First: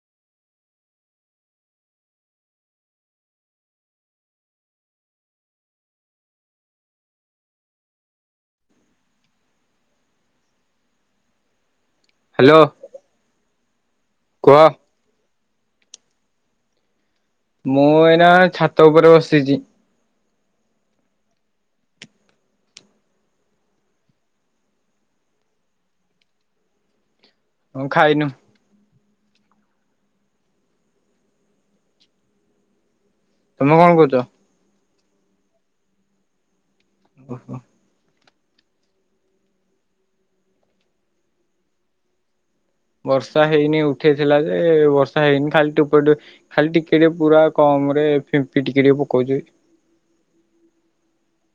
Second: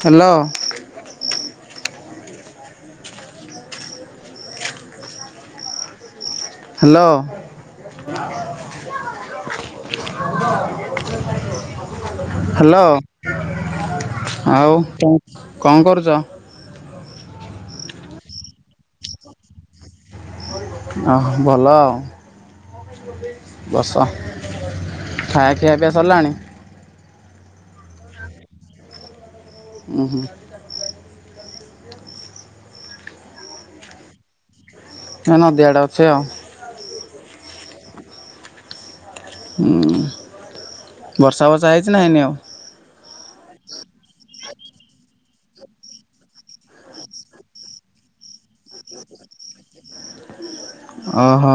Hello. Hello. Hello କୁହ ଆଉ କଣ କରୁଚ? ମୁଁ ଏଇନା ଛାତ ଉପରେ ବସିଚି। ଓହ ଭଲଆଉ। ବସ ଖାଇବା ଖିଆ ପିଆ ସରିଲାଣି। ହଁ ଖାଇନୁ। ଉ ହୁଁ। ତମେ କଣ କହୁଛ? ହେରା ନଦୀ ଆଡେ ଅଛି ଆଉ। ଓହୋ। ହୁଁ। ବର୍ଷା ଫର୍ଷା ହେଇଛି ନା ହେଇନି ଆଉ। ବର୍ଷା ହେଇନି ଉଠେଇଥିଲା ଯେ ବର୍ଷା ହେଇନି ଖାଲି ଟୁ୍ପରୁ ଟୁ ଖାଲି ଟିକିଏ ଟିକେ ପୁରା କମ୍ରେ ଫିମ୍ପି ଟିକିଏ ଟିକେ ପଉଛି। ଓହୋ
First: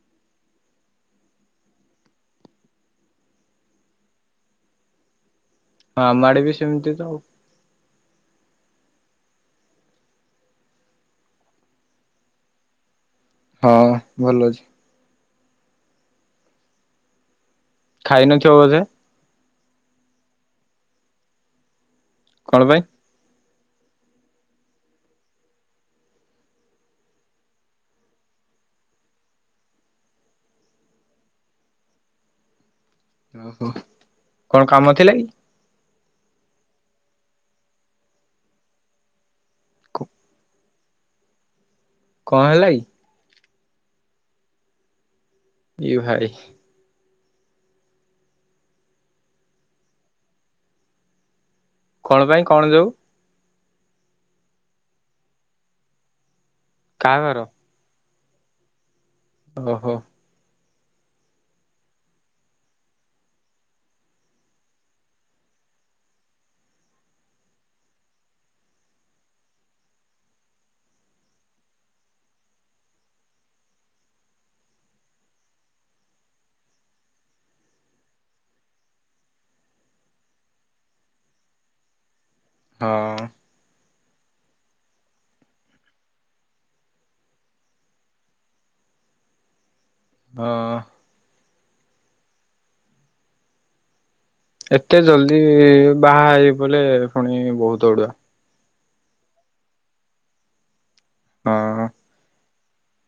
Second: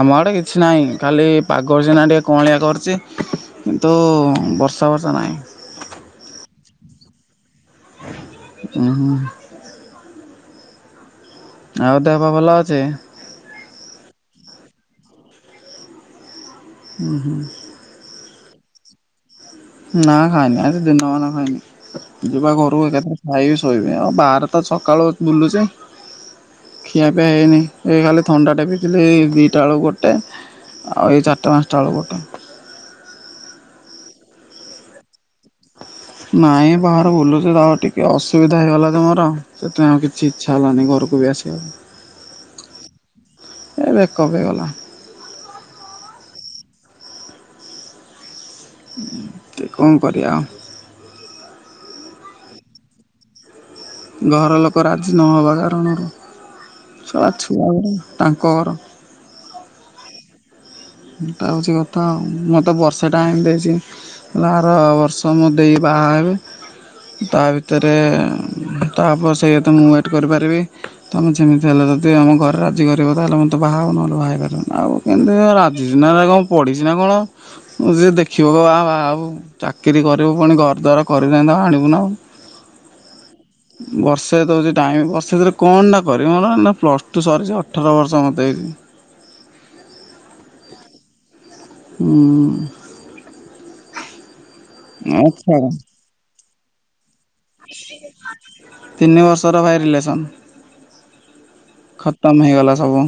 ଆମ ଆଡ଼େ କିଛି ନାହିଁ ଖାଲି ପାଗ ସିନା ଟିକେ କଅଁଳିଆ କରଚି। କିନ୍ତୁ ବର୍ଷା ବର୍ଷା ନାହିଁ। ଆ ଆଡେ ବି ସେମିତି ତ ଆଉ। ଉହୁଁ। ଆଉ ଦେହ ପା ଭଲ ଅଛି? ହଁ ଭଲ ଅଛି। ଉ ହୁଁ। ଖାଇ ନଥିବ ବୋଧେ? ନା ଖାଇନି ଆଜି ଦିନମାନ ଖାଇନି ଯିବା କଣ ପାଇଁ ଘରୁ କୁ ଏକାଥରେ। ଖାଇବି ଶୋଇବି ଆଉ ବାହାରେ ତ ସକାଳୁ ବୁଲୁଚେ ଖିଆ ପିଆ ହେଇନି ଏ ଖାଲି ଥଣ୍ଡାଟେ ପିଥିଲି ଦିଇଟା ବେଳକୁ ଗୋଟେ ଆଉ ଏଇ ଚାରିଟା ପାଞ୍ଚଟା ବେଳ କୁ ଗୋଟେ। ଓହୋ କଣ କାମ ଥିଲା କି? ନାଇଁ ବାହାର ବୁଲୁଛି ତ ଆଉ ଟିକେ ଅସୁବିଧା ହେଇଗଲା ତ ମୋର ସେଥିପାଇଁ ଆଉ କିଛି ଇଚ୍ଛା ହେଲାନି ଘରକୁ ବି ଆସିବାକୁ। କ ହେଲା କି? ଏଇ ବେକପ୍ ହେଇଗଲା। ଇଏ ଭାଇ କଣ କରିବା ଆଉ କଣ ପାଇଁ କଣ ଯୋଉ? ଘର ଲୋକ ରାଜି ନହବା କାରଣରୁ କାହା ସଳା ଘର ଛୁଆ ଗୁରା ତାଙ୍କ ଘର ଓହୋ। ଏଇଟା ହଉଛି କଥା ଆଉ ମୋତେ ବର୍ଷେ ଟାଇମ ଦେଇଛି। ଆର ବର୍ଷ ମୋ ଦେଇ ବାହା ହେବେ ତା ଭିତରେ ତ ଆବଶ୍ୟକତା ମୁଁ ୱେଟ୍ କରିପାରିବି ତମେ ଯେମିତି ହେଲେ ଯଦି ଆମ ଘରେ ରାଜି କରିବ ତାହେଲେ ମତେ ବାହା ହବ ନହେଲେ ବାହ ହେଇ ପାରିବନି ଆଉ କେମିତି ରା ଜିଜି ନାର କଣ ପଢିଛି ନା କଣ ଯିଏ ଦେଖିବ କହିବ ଆ ବହାହବୁ। ଚାକିରି କରିବୁ ପୁଣି ଘର ଦ୍ୱାର କରିଥାନ୍ତୁ ତ ଆଣିବୁ ନା ଆଉ ହଁ। [unintelligible] ବର୍ଷେ ଦଉଛି ଟାଇମ୍ ବର୍ଷେ ଭିତରେ କଣଟା କରିବି ମୋର ଏଇନା ପ୍ଲସ୍ ଟୁ ସରିଛି ଅଠର ବର୍ଷ ମୋତେ ହେଇଛି। ଅ। ହୁଁ। ଏତେ ଆଉ ଜଲ୍ଦୀ ଛାଡ଼ ବାହାହେଇ ପଇଲେ ଫୁଣି ତିନି ବର୍ଷର ଭାଇ ରିଲେସନ। ହଁ ଖତମ ହେଇଗଲା ସବୁ।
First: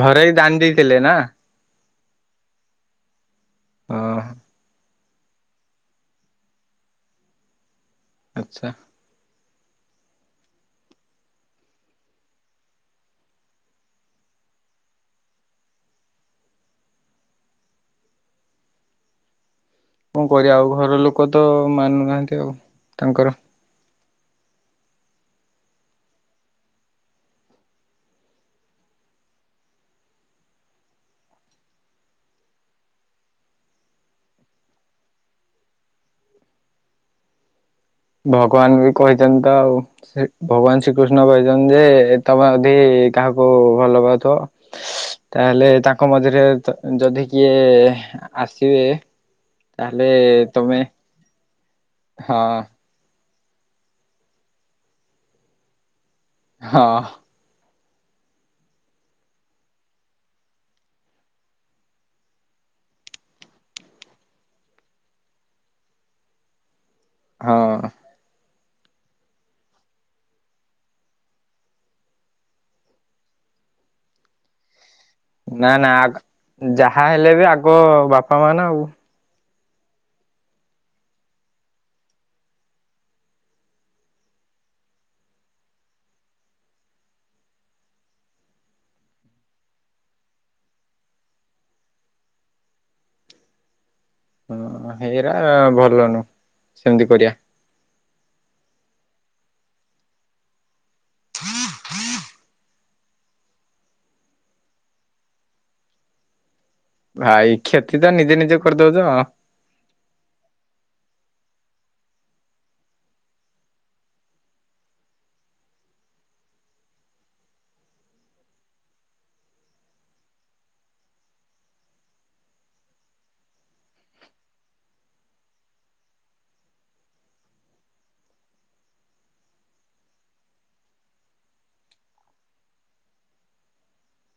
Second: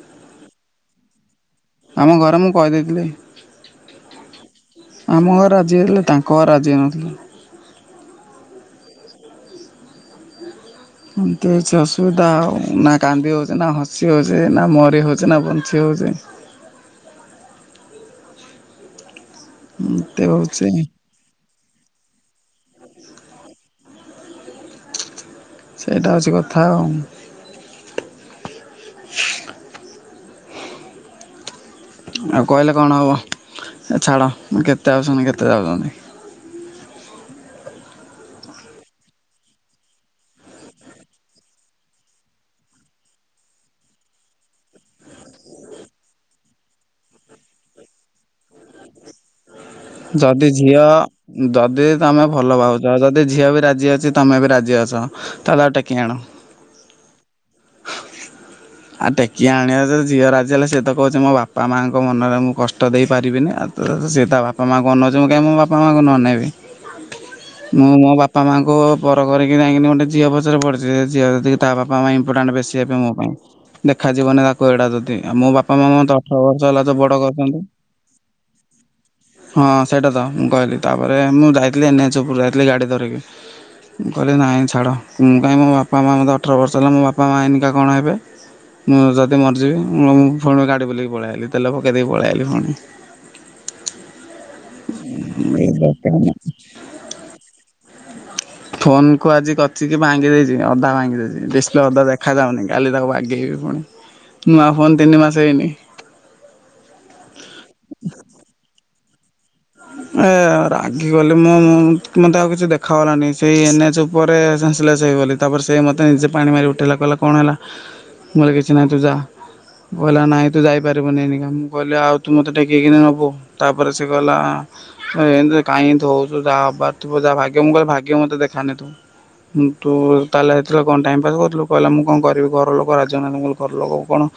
ଘରେ ଜାଣି ଦେଇଥିଲେ ନା। ଆମ ଘରେ ମୁଁ କହିଦେଇଥିଲି। ଅ। ଆମ ଘରେ ରାଜି ହେଇଥିଲେ ତାଙ୍କ ଘରେ ରାଜି ହେଇନଥିଲେ। ଆଛା। ଏମିତି କିଛି ଅସୁବିଧା ଆଉ ନା କାନ୍ଦି ହଉଛି ନା ହସି ହଉଛି ନା ମରି ହଉଛି ନା ବଞ୍ଚି ହଉଛି। କଣ ଏମିତି କରିବା ହଉଛି ଆଉ ଘର ଲୋକ ତ ମାନୁନାହାନ୍ତି ଆଉ ତାଙ୍କର‌ ସେଇଟା ହଉଛି କଥା ଆଉ। ଆଉ କହିଲେ କଣ ହବ ଏ ଛାଡ କେତେ ଆଉଛନ୍ତି କେତେ ଯାଉଛନ୍ତି‌। ଭଗବାନ ବି କହିଛନ୍ତି ତ ଆଉ। ଭଗବାନ ଶ୍ରୀକୃଷ୍ଣ କହିଛନ୍ତି ଯେ ତମେ ଯଦି କାହାକୁ ଭଲ ପାଉଥିବ ତାହେଲେ ତାଙ୍କ ମଝିରେ ଯଦି କିଏ ଆସିବେ ତାହେଲେ ଯଦି ତମେ ଝିଅ ଦଦି ତମେ ହଁ ଭଲପାଉ ଯଦି ଝିଅ ବି ରାଜି ଅଛି ତମେ ବି ରାଜି ଅଛ ତାହେଲେ ଆଉ ଟେକି ଆଣ। ହଁ। ଆଉ ଟେକି ଆଣିବ ଯେ ଝିଅ ରାଜି ହେଲେ ସିଏ ତ କହୁଛି ମୋ ବାପା ମାଆଙ୍କ ମନରେ ମୁଁ କଷ୍ଟ ଦେଇପାରିବିନି ଆଉ। ସିଏ ତା ବାପା ମାଙ୍କୁ ଅନଉଛି ମୁଁ କାାଇଁ ମୋ ବାପା ମାଙ୍କୁ ନ ଅ ନେଇବି, ହଁ ମୁଁ ମୋ ବାପ ବାପା ମାଙ୍କୁ ପରକରିକିଯାଇକି ଗୋଟେ ଝିଅ ପଛରେ ପଡ଼ିଛି ସେ ଝିଅ ଯଦି ତା ବାପା ମା ଇମ୍ପୋର୍ଟାଣ୍ଟ ବେଶୀ ହେବେ ମୋ ପାଇଁ ଦେଖାଯିବନି ତାକୁ ଏଇଟା ଯଦି ଆଉ ମୋ ନା ବାପା ମା ନା ମତେ ଅଠର ବର୍ଷ ଆଗ ହେଲା ଯୋଉ ଯାହା ବଡ଼ ହେଲେ ବି କରିଛନ୍ତି। ଆଗ ବାପା ମା ନା ଆଉ। ହଁ, ସେଇଟା ତ ମୁଁ କହିଲି ତାପରେ ମୁଁ ଯାଇଥିଲି ଏନ୍ ଏଚେ୍ ଉପରକୁ ଯାଇଥିଲି ଗାଡି ଧରିକି। ମୁଁ କହିଲି ନାଇଁ ଛାଡ, ମୁଁ କାଇ ମୋ ବାପା ମା ମୋତେ ଅଠର ବର୍ଷ ହେଲା ମୋ ବାପା ମା ହେଇନିକା କଣ ହେବେ। ମୁଁ ଯଦି ମରିଯିବି, ମୁଁଁ ପୁଣି ଗାଡ଼ି ବୁଲିକି ପଳେଇ ଆଇଲି ତେଲେ ପକେଇ ଦେଇକି ପଳେଇଲି ପୁଣି। ହଁ ହେଇରା ଭଲ ନୁହଁ ସେମିତି କରିବା [unintelligible] ଫୋନ କୁ ଆଜି କଚି କି ଭାଙ୍ଗି ଦେଇଛି ଅଧା ଭାଙ୍ଗି ଦେଇଛି ଡିସପ୍ଲେ ଅଧା ଦେଖାାଯାଉନି। କାଲି ତାକୁ ବାଗେଇବି ପୁଣି, ନୂଆ ଫୋନ୍ ତିନି ମାସ ହେଇନି। ଭାଇ, କ୍ଷତି ତ ନିଜେ ନିଜେ କରିଦଉଛ। ଏ ରାଗିଗଲି ମୁଁ ମତେ ଆଉ କିଛି ଦେଖାାଗଲାନି ସେଇ ଏନ୍ ଏଚେ୍ ଉ ପରେ ମେନ୍ସ ଲେସ ହେଇ ଗଲି ତାପରେ ସେ ମତେ ନିଜେ ପାଣି ମାରି ଉଠେଇଲା କହିଲା କଣ ହେଲା। ମୋର କିଛି ନାହିଁ ତୁ ଯାଆ। କହିଲା ନାଇଁ ତୁ ଯାଇପାରିବୁନି ଏଇନିକା ମୁଁ କହିଲି ଆଉ ତୁ ମତେ ଟେେକିରି ନବୁ। ତାପରେ ସେ ଗଲା ଏମତି କାଇଁଏମିତି ହଉଛୁ ଯାହା ହବାର ଥିବ ଯହା ଭାଗ୍ୟ ମୁଁ କହିଲି ଭାଗ୍ୟ ମତେ ଦେଖାନି ତୁ। ତୁ ତାହେଲେ ହେଇଥିଲା କଣ ଟାଇମ ପାସ୍ କରୁଥିଲୁ କହିଲା ମୁଁ କଣ କରିବି ଘର ଲୋକ ରାଜି ହେଉନାହାଁନ୍ତି, ମୁ କହିଲି ଘର ଲୋକକୁ କଣ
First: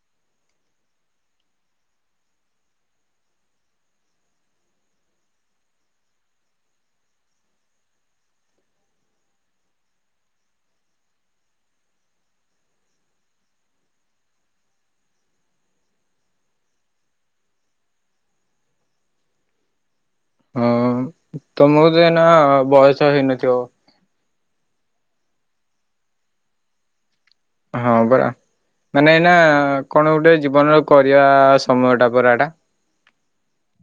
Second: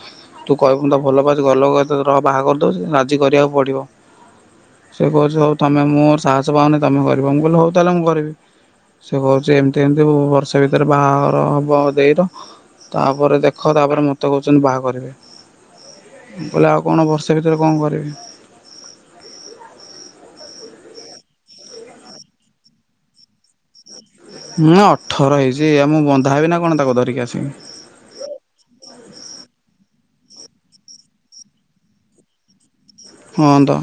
ତୁ କହିବୁ ମୁଁ ତ ଭଲପାଉଛି ଘର ଲୋକ ଏତେ ରହ ବାହା କରିଦେଉଛି, ରାଜି କରିବାକୁ ପଡିବ। ସେ କହୁଛି ହଉ ତମେ ମୋର ସାହସ ପାଉନି ତମେ କରିବ ମୁଁ କହିଲି ହଉ ତାହେଲେ ମୁଁ କରିବି। ସେ କହୁଛି ଏମିତି ଏମତି ବର୍ଷ ଭିତରେ ବାହାଘର ହବ ଦେଇର ତାପରେ ଦେଖ ତାପରେ ମତେ କହୁଛନ୍ତି ବାହା କରିବେ। ମୁଁ କହିଲି ଆଉ କଣ ଵର୍ଷେ ଭିତରେ କଣ କରିବି। ଅ ତମକୁ ତ ଏଇନା ବୟସ ହେଇନଥିବ? ହଁ ଅଠର ହେଇଚି ଆଉ ମୁଁ ବନ୍ଧା ହେବି ନା କଣ ତାକୁ ଧରିକି ଆସିକି। ହଁ ବା ମାନେ ଏଇନା କଣ ଗୋଟେ ଜୀବନର କରିବା ସମୟ ଟା ପରା ଏଟା। ହଁ ତ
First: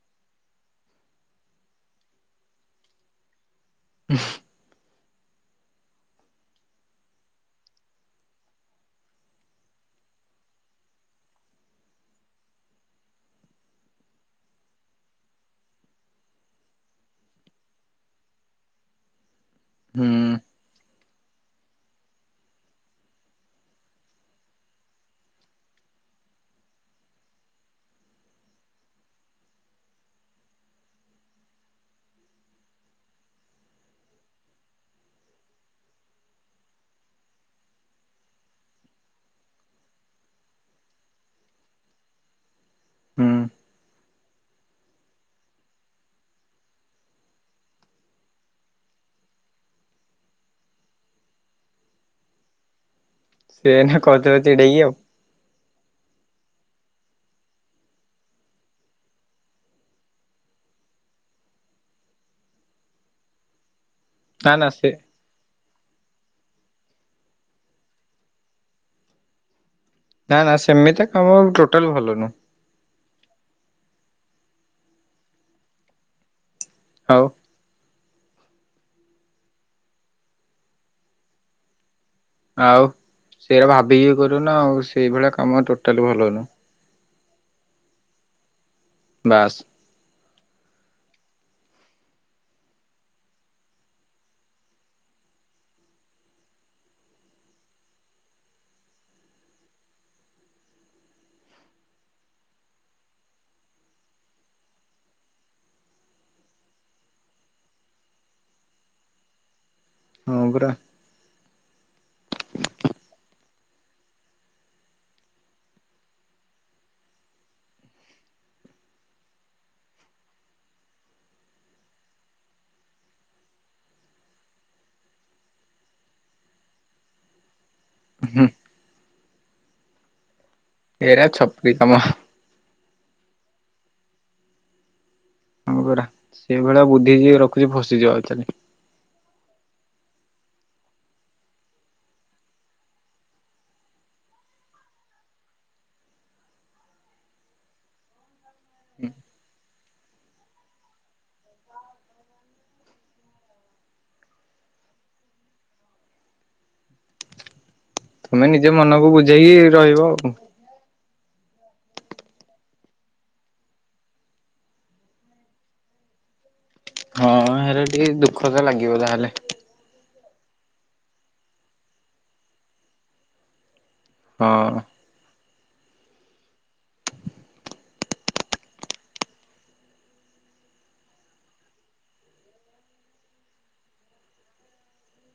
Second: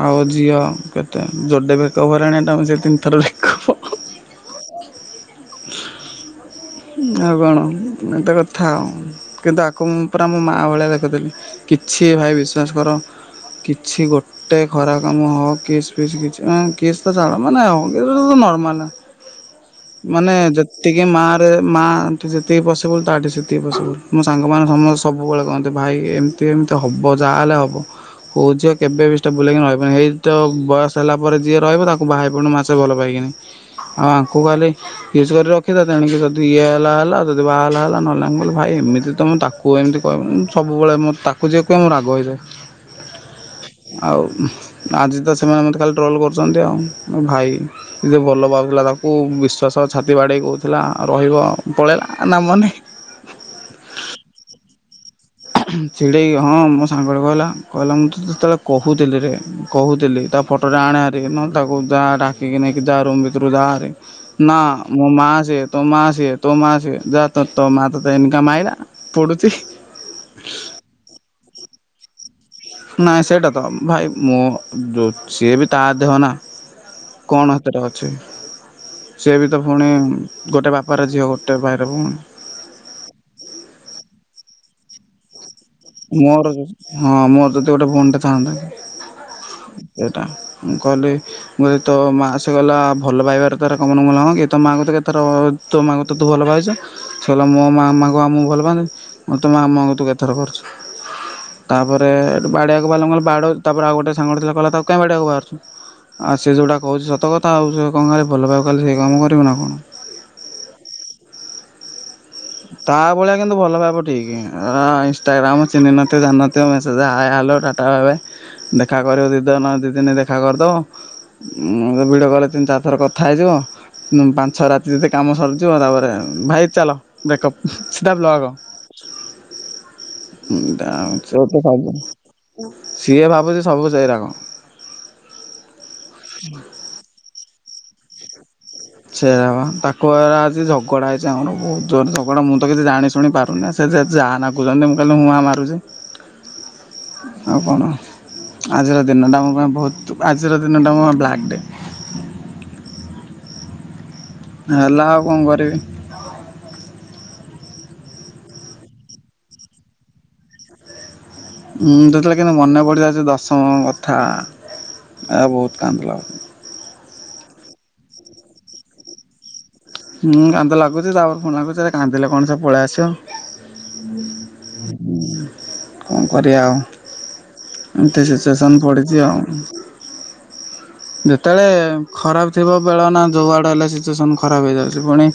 ଆଉ ଝିଅ କେତେ ଯୋଡେ ବ୍ରେକଅପ ହେଲାଣି ଏଟାକୁ ମିଶେଇ କି ତିନିଥର ବ୍ରେ [unintelligible] ଆଉ କଣ ଏତେ କଥା ଆଉ କିନ୍ତୁ ଆକୁ ମୁଁ ପୁରା ମୋ ମା ଭଳିଆ ଦେଖୁଥିଲି। କିଛି ଭାଇ ବିଶ୍ଵାସ କର କିଛି ଗୋ ଗୋଟେ ଖରା କାମ ହଉ କିସ୍ ଫିସ୍ କିଛି କିସ୍ ତ ଛାଡ଼ ମନେ ନର୍ମାଲ ହୁଁ ମାନେ ଯେତିକି ମା ମାଠି ଯେତିକି ପସିବୁଲ୍ ତାଠି ସେତିକି ପସିବୁଲ୍ ମୋ ସାଙ୍ଗମାନେ ସମସ୍ତେ ସବୁବେଳେ କହନ୍ତି ଭାଇ ଏମ ଏମିତି ହବ ଯାହା ହେଲେ ହବ। କହୁ ଝିଅ କେବେବି ଷ୍ଟବ୍ଲେଲ ସେଇକି ରହିବନି ଏଇତ ବୟସ ହେଲା ପରେ ଯିଏ ରହିବ ତାକୁ ବାହା ହେଇପଡ଼ିଲୁ ମା ଭଲ ପାଇକିନି ଆଉ ଆୁ କାଲି କିସ୍ କରି ରଖିଥା ତେଣିକି ଇଏ ହେଲା ହେଲା ଯଦି ବାହା ହେଲା ହେଲା ନହେଲେ ନାହିଁ ଭାଇ ଏମିତି ତ ମୁଁ ତାକୁ ଏମିତି କ ସବୁବେଳେ ମୋର ତାକୁ ତକୁଜେ କୁହେ ମୋର ରାଗ ହେଇଯାଏ ହୁଁ ଆଉ ଆଜି ତ ସେମାନେ ମତେ ଖାଲି ଟ୍ରୋଲ କରୁଚନ୍ତି। ଆଉ ମୋ ଭାଇ ଯେ ଭଲ ପାଉଥିଲା ତାକୁ ବିଶ୍ୱାସ ଛାତି ବାଡ଼େଇ କହୁଥିଲା ରହିବ ପଳେଇଲା ନାମ ନେ। ସିଏ କହୁଥିବ ଚିଡେଇକି ଆଉ। ଛଚିଡ଼େଇ ହଁ ମୋ ସାଙ୍ଗେ କହିଲା କହିଲା ମୁଁ ତ ଯେତେବେଳେ କହୁଥିଲି ରେ କହୁଥିଲି ତା ଫଟୋଟା ଆଣ ହେରି ନ ତାକୁ ଯାଇକି ନେଇକି ଯା ରୁମ୍ ଭିତରୁ ଯାଆହାରି। ନା ମୋ ମା ସିଏ ତୋ ମା ସିଏ। ତୋ ମା ସିଏ ଯା ତ ମା ତତେ ଆଇନିକା ମାଇଲା ପଡୁଚି। ନା ନା ସେମିତି କାମ ଟୋଟାଲ ଭଲ ନୁହଁ। ନାଇଁ ସେଇଟା ତ ଭାଇ ମୁଁ ଯଉ ସିଏ ବି ତା ଦେହ ନା। ଆଉ। କଣ ସେଥିରେ ଅଛି ସିଏ ବି ତ ପୁଣି ଗୋଟେ ବାପାର ଝିଅ ଗୋଟେ ଭାଇର ଭଉଣି। ଆଉ ସେଇଆ ଭାବିକି ଇଏ କରିବୁନା ଆଉ ସେଇଭଳିଆ କାମ ଟୋ ମୋର ହଁ ମୋର ଯଦି ଗୋଟେ ଭଉଣୀ ଟେ ଥାନ୍ତା। ବାସ୍। ସେଇଟା ମୁଁ କହିଲି ମୁଁ ଏଇତ ମା ସେ ଗଲା ଭଲ ପାଇବାର ତାର [unintelligible] ମୁଁ କହିନି ହଁ କି ତୋ ମାକୁ ତୁ କେତ ଥର ତୋ ମା କୁ ତୁ ତୋ ଭଲ ପାଉଚୁ। ସେ କହିଲା ମୋ ମାମା କୁ ଆଉ ମୁଁ ଭଲ ପାଆନ୍ତିନି। ମୁଁ ତ ମାମା ଙ୍କୁ ତୁ କେତଥର କରଛୁ। ତାପରେ ବାଡିଆକୁ ବାହାରିଲା, ମୁଁ କହିନି ବାଡଉ, ତାପରେ ଆଉ ଗୋଟେ ସାଙ୍ଗ ଗୋଟେ ଥିଲା କହିଲା ତାକୁ କାହିଁ ବାଡିଆକୁ ବାହାରଛୁ। ଆଉ ସେ ଯୋଉଟା କହୁଚି ସତ କଥା ଆଉ ସେ କଣ ଖାଲି ଭଲ ପାଇବ ଖାଲି ସେଇ କାମ କରିବୁନା କଣ। ହଁ ପରା। ତା ଭଳିଆ କିନ୍ତୁ ଭଲ ପାଇବ ଠିକି। ଅ, ଇନଷ୍ଟାଗ୍ରାମ ଚିହ୍ନି ନଥିବ ଜାନ ନଥିବ ମେସେଜ ହାଏ, ହାଲୋ ରା ତା ଭାବେ ଦେଖା କରିବ ଦି ଦନ ଦି ଦିନ ଦେଖା କରିଦବ। [inaudible] ଭିଡିଓ କଲ୍ ରେ ତିନ ଚାର ଥର କଥା ହେଇଯିବ। ହୁଁ ପାଞ୍ଚ ଛଅ ରାତି ରେ ସେ କାମ ସରିଯିବ। ତାପରେ ଭାଇ ଚାଲ ବ୍ରେକପ୍ ସିଧା ହୁଁ ବ୍ଲକ୍। ହୁଁ, ତା ଏରା ସେ ତ ଛପରି କାମ ସବୁ, ସିଏ ଭାବୁଚି ସବୁ ସେଇ ରକ। ହଁ ପରା ସେ ଭଳିଆ ବୁଦ୍ଧି ଯିଏ ରଖୁଚି ଫସିଯିବ ଆକ୍ଚୁଲି। ସେୟା ପା ତାକୁ ଏରା ଆଜି ଝଗଡ଼ା ହେଇଚି, ଆମର ବହୁତ ଜୋରରେ ଝଗଡ଼ା। ମୁଁ ତ କିଛି ଜାଣି ଶୁଣି ପାରୁନି ଆ ସେ ଯେ ଯା ନା କହୁଚନ୍ତି ନାଇଁ ମୁଁ କହିନି ତ ମୋ ମା ମାରୁଚି। ଆଉ କଣ। ଆଜିର ଦିନଟା ମୋ ପାଇଁ ବହୁତ, ଆଜିର ଦିନଟା ମୋ ଵ୍ଲାକ୍ ଡେ। ହେଲା ଆଉ କଣ କରିବି। ତୁମେ ନିଜ ମନକୁ ବୁଝେଇକି ରହିବ ଆଉ କଣ। ଉଁ, ଯେଉତେବେଳେ କିନ୍ତୁ ମନେ ପଡିଯାଉଚି ଦଶମ କଥା। ଏ ବହୁତ କାନ୍ଦ ଲାଗୁଚି। ହଁ ହେଲେ ଟିକେ ଦୁଃଖ ତ ଲାଗିବ ଯାହେଲେ। ହୁଁ, କାନ୍ଦ ଲାଗୁଚି, ତାପରେ ପୁଣି ଲାଗୁଚି ଆରେ କାନ୍ଦେ କଣ ସେ ପଳେଇ ଆସିବ। ହଁ। କଣ କରିବା ଆଉ ଏମତି ସିଚୁଏସନ୍ ପଡିଚି ଆଉ। ଯେତେବେଳେ ଖରାପ ଥିବ ବେଳ ନା ଯୋଉ ଆଡେ ହେଲେ ସିଚୁଏସନ ଖରାପ ହେଇଯାଉଛି। ପୁଣି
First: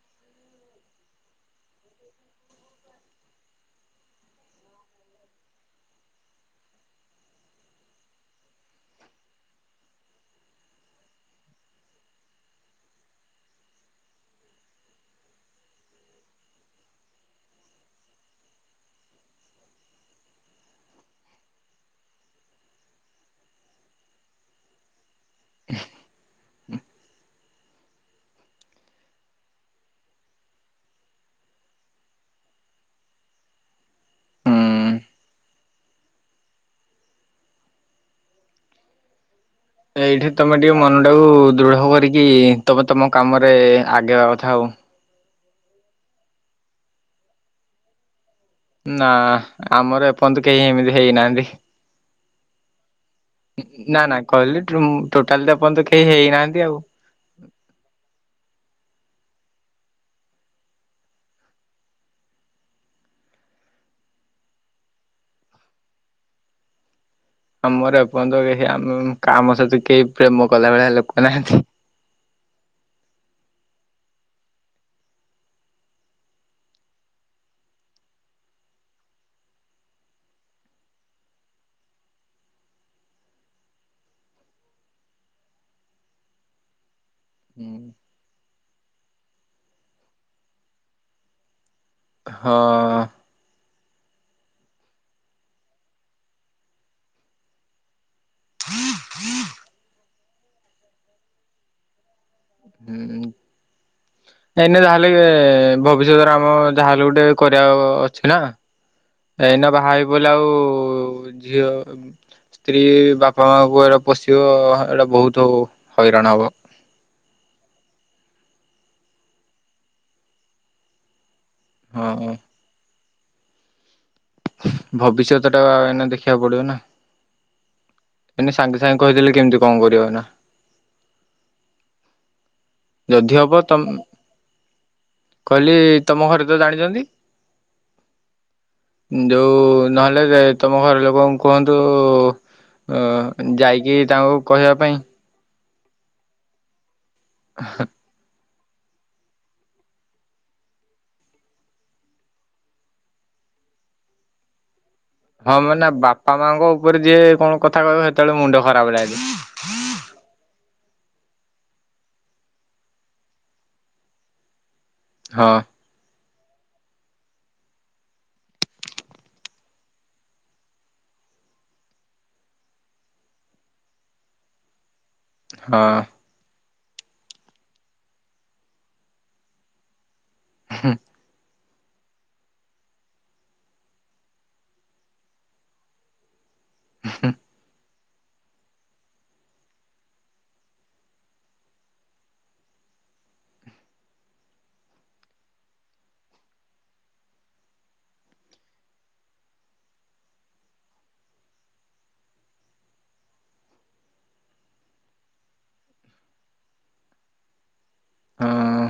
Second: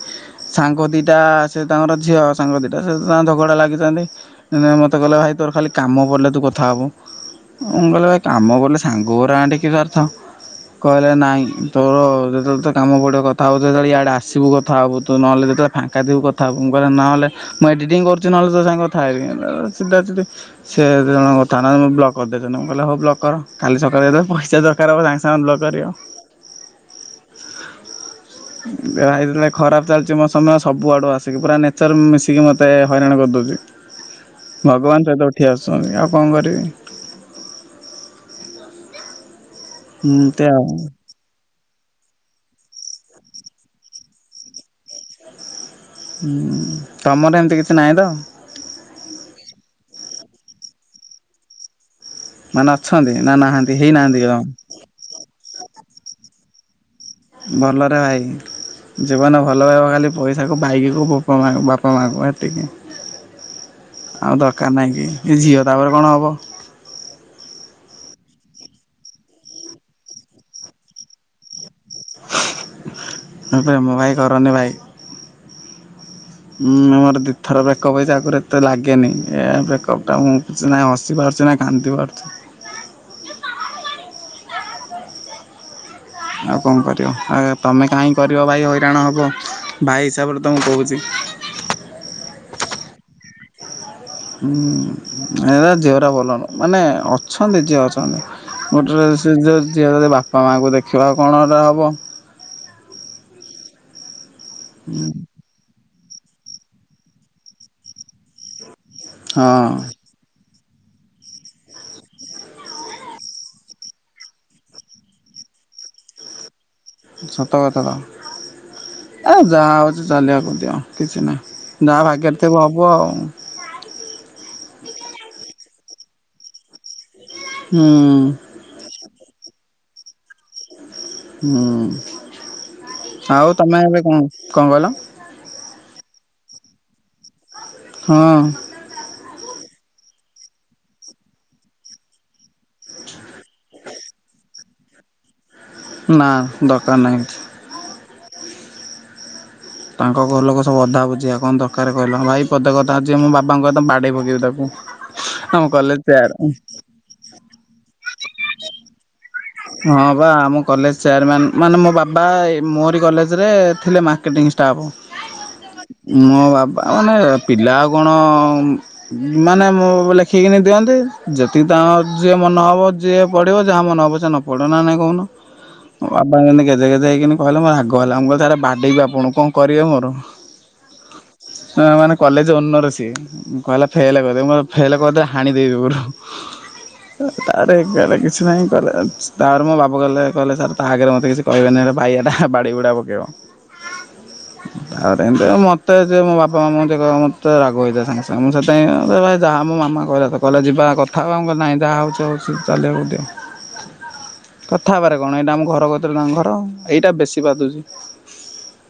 ସାଙ୍ଗ ଦିଟା ସେ ତାଙ୍କର ଝିଅ ସାଙ୍ଗ ଦିଟା ସେ ତାଙ୍କ ଝଗଡା ଲାଗିଛନ୍ତି। ଦିନେ ମୋତେ କହିଲା ଭାଇ ତୋର ଖାଲି କାମ ପଡିଲେ ତୁ କଥା ହବୁ। ମୁଁ କହିଲି ଭାଇ କାମ କଲେ ସାଙ୍ଗ ଗୁରା ଟେକି ପାରୁଛ। କହିଲେ ନାଇଁ ତୋର ଯେତେବେଳେ ତୋ କାମ ପଡ଼ିବ କଥା ହବୁ। ତୁ ଯେତେବେଳେ ଇଆଡ଼େ ଆସିବୁ କଥା ହବୁ। ତୁ ନହେଲେ ଯେତେ ଫାଙ୍କା ଥିବୁ କଥା ହବୁ। ମୁଁ କହିଲି ନହେଲେ ମୁଁ ଏଡିଟିଂ କରୁଛି ନହେଲେ ତ ସାଙ୍ଗେ କଥା ହେବି। ଅ, ଚିଡା ଚିଡି ସେ ଦି ଜଣ କଥା ନ ହଉ ମୁଁ ବ୍ଲକ୍ କରିଦେଇଥିନି। ମୁଁ କହିଲି ହଉ ବ୍ଲକ୍ କର। କାଲି ସକାଳେ ତ ପଇସା ଦରକାର ହବ ଜାଣି ଆନ ଲ କରିବ। ଯାହା ହେଇଥିଲା ଖରାପ ଚାଲିଚି ମୋ ସମୟ ସବୁ ଆଡୁ ଆସିକି ପୁରା ନେଚର ମିଶିକି ମୋତେ ହଇରାଣ କରିଦଉଚି। ହୁଁ। ଭଗବାନ ସହିତ ଉଠି ଆସୁଛନ୍ତି, ଆଉ କଣ କରିବି। ଏଇଠି ଏମିତି ତୋମେ ଆଉ। ଟିକେ ମନ ନକୁ ଦୃଢ଼ କରିକି ତୋମେ ତୋମ କାମରେ ଆଗେଇବା କଥା ଆଉ। ଉଁ, ତୋମର ଏମିତି କିଛି ନାହିଁ ତ? ନା ଆମର ଏପର୍ଯ୍ୟନ୍ତ କେହି ଏମିତି ହେଇନାହାନ୍ତି। ମାନେ ଅଛନ୍ତି ନା ନାହାନ୍ତି ନା ନା ହେଇନାହାନ୍ତି କହିଲି କଣ? ଟୋଟାଲି ତ ଏପନ୍ତ ତ କେହି ହେଇନାହାନ୍ତି ଆଉ। ଭଲରେ ଭାଇ। ଜୀବନ ଭଲ ପାଇବା ଖାଲି ପଇସାକୁ ବାଇକିକୁ ବୋପା ମା ବାପା ମାଙ୍କୁ ଏତିକି। ଆଉ ଦରକାର ନାହିଁ କେହି, ଏ ଝିଅ ତାପରେ କଣ ହବ। ଆମର ଏପନ୍ତ କେହି ଆମ କାମ ସହିତ କେହି ପ୍ରେମ କଲା ଭଳିଆ ଲୋକ ନାହାନ୍ତି। ହଁ ପ୍ରେମ ଭାଇ କରନି ଭାଇ। ଉଁ, ମୋର ଦିଥର ବ୍ୟାକଅପ୍ ହେଇଛି। ଆଗରୁ ଏତେ ଲାଗେନି ଏ ବ୍ରେକଅପ୍ ଟା ମୁଁ ନାଇ ହସି ପାରୁଚୁ ନା କାନ୍ଦି ପାରୁଛୁ। ଆଉ କଣ କରିବ। ଆ, ତୋମେ କାହିଁ କରିବ ଭାଇ ହଇରାଣ ହବ, ଭାଇ ହିସାବରେ ତୋମକୁ କହୁଛି। ହଁ। ହୁଁ, ଏଟା ଝିଅଟା ଭଲ ନୁହଁ, ମାନେ ଅଛନ୍ତି ଯିଏ ଅଛନ୍ତି। ଗୋଟେ ଯଦି ସେ ଯେ ଝିଅ ଯଦି ବାପା ମାଙ୍କୁ ଦେଖିବ ଆଉ କଣ ସେଟା ହବ। ହୁଁ। ଏଇନେ ଯାହେଲେ-ଏଁ ଭବିଷ୍ୟତରେ ଆମ ଯାହାହେଲେ ଗୁଟେ କରିବା ଅଛି ନା? ଏଇନା ବାହା ହଁ ହେଇପଇଲେ, ଆଉ ଝିଅ ସ୍ତ୍ରୀ ବାପା ମାଙ୍କୁ ଏଇଟା ପୋଷିବ ଏଇଟା ବହୁତ ହଇରାଣ ହବ। ସତ କଥା ତ! ଏ ଯାହା ହଉଛି ଚାଲିବାକୁ ଦିଅ। କିଛି ନାହିଁ? ଯାହା ହଁ ଭାଗ୍ୟରେ ଥିବ ହବ ଆଉ। ଭବିଷ୍ୟତ ଟା-ଆ ଏନା ଦେଖିଆ ପଡିବ ନା! ହୁଁ। ମାନେ ସାଙ୍ଗେ ସାଙ୍ଗେ କହିଥିଲେ, କେମିତି କଣ କରିବ ଏନା? ହୁଁ, ଯଦି ହବ ଆଉ ତମେ ତମ ଏବେ କଣ, କଣ କହିଲ? କହିଲି, ତମ ଘରେ ତ ଜାଣିଛନ୍ତି? ହଁ। ଯଉ-ଉ ନହେଲେ ତମ ଘର ଲୋକଙ୍କୁ କୁହନ୍ତୁ-ଉ ଅ ଯାଇକି ତାଙ୍କୁ କହିବା ପାଇଁ। ନା, ଦରକାର ନାହିଁ! [inaudible] ତାଙ୍କ ଘର ଲୋକ ସବୁ ଅଧା ବୁଝିଆ। କଣ ଦରକାର କହିଲ? ଭାଇ ପଦେ କଥା ଅଛି, ମୋ ବାବାଙ୍କ କ ତ ବାଡେଇ ପକେଇବେ ତାକୁ। ହଁ ଆମ ମାନେ କଲେ ବାପା ତେୟାର ମାଙ୍କ ଉପରେ ଯିଏ କଣ କଥା କହିବ? ହେତେବେଳେ ମୁଣ୍ଡ ଖରାପ ରାଗେ। ହଁ, ବା ଆମ କଲେଜ ଚେୟାରମ୍ୟାନ୍। ମାନେ, ମୋ ବା ମୋରି କଲେଜରେ ଥିଲେ ମାର୍କେଟିଙ୍ଗ ଷ୍ଟାପ। ହଁ। ମୋ ବାବା ମାନେ ପିଲା ଆଉ କଣ-ଅ-ଅଁ ମାନେ ମୁଁ ବି ଲେଖିକିନି ଦିଅନ୍ତି। ଯେତିକି ତାଙ୍କ ଯିଏ ମନ ହବ, ଯିଏ ପଢିବ ଯାହା ମନ ହବ ସେ ନ ପଢ଼ ନା ନାହିଁ କହୁନ? ମୋ ହଁ। ବାବା [unintelligible] ଗେଜେ ଗେଜେ ହେଇକିନି କହିଲେ, ମୋର୍ ରାଗ ହେଲା। ମୁଁ କହିଲି ସାରା ବାଡ଼େଇବି ଆପଣଙ୍କୁ କଣ କରିବେ ମୋର୍? ହୁଁ। ହଁ, ମାନେ କଲେଜେ ଓନର ସିଏ। କହିଲା ଫେଲ୍ କରିଦେ। ମୁଁ କଲି ଫେଲ୍ କରିଦେ ହାଣି ଦେବି ପୁରୁ। ସାରେ [unintelligible] କଲେଜ୍। ତା'ପରେ ମୋ ବାପୁ କହିଲେ, କହିଲେ ସାର୍ ତା ଆଗରେ ମୋତେ କିଛି କହିବେନି? ହେଟା, ବାଇଆ ଟା ବାଡ଼େଇ ବୁଡ଼ା ପକେଇବ। [inaudible] ତା'ପରେ ଏମିତି ଆଉ ମୋତେ ଯିଏ, ମୋ ବାପ ମାମାଙ୍କୁ ଯିଏ କହିବ, ମତେ ରାଗ ହେଇଯାଏ ସାଙ୍ଗେ ସାଙ୍ଗେ ମୁଁ ସେଥିପାଇଁ ଯାହା ମୋ ମାମା କହିଲା ତ କହିଲା ଯିବା କଥା ହବା, ମୁଁ କହିଲି ନାହିଁ ଯାହା ହୋଉଚି ହୋଉଚି ଚାଲିବାକୁ ଦିଅ। କଥା ହେବାରେ କଣ? ଏଇଟା ଆମ ଘର କତିରେ ତାଙ୍କ ଘର। ଏଇଟା ବେଶୀ ବାଧୁଚି। ହଁ।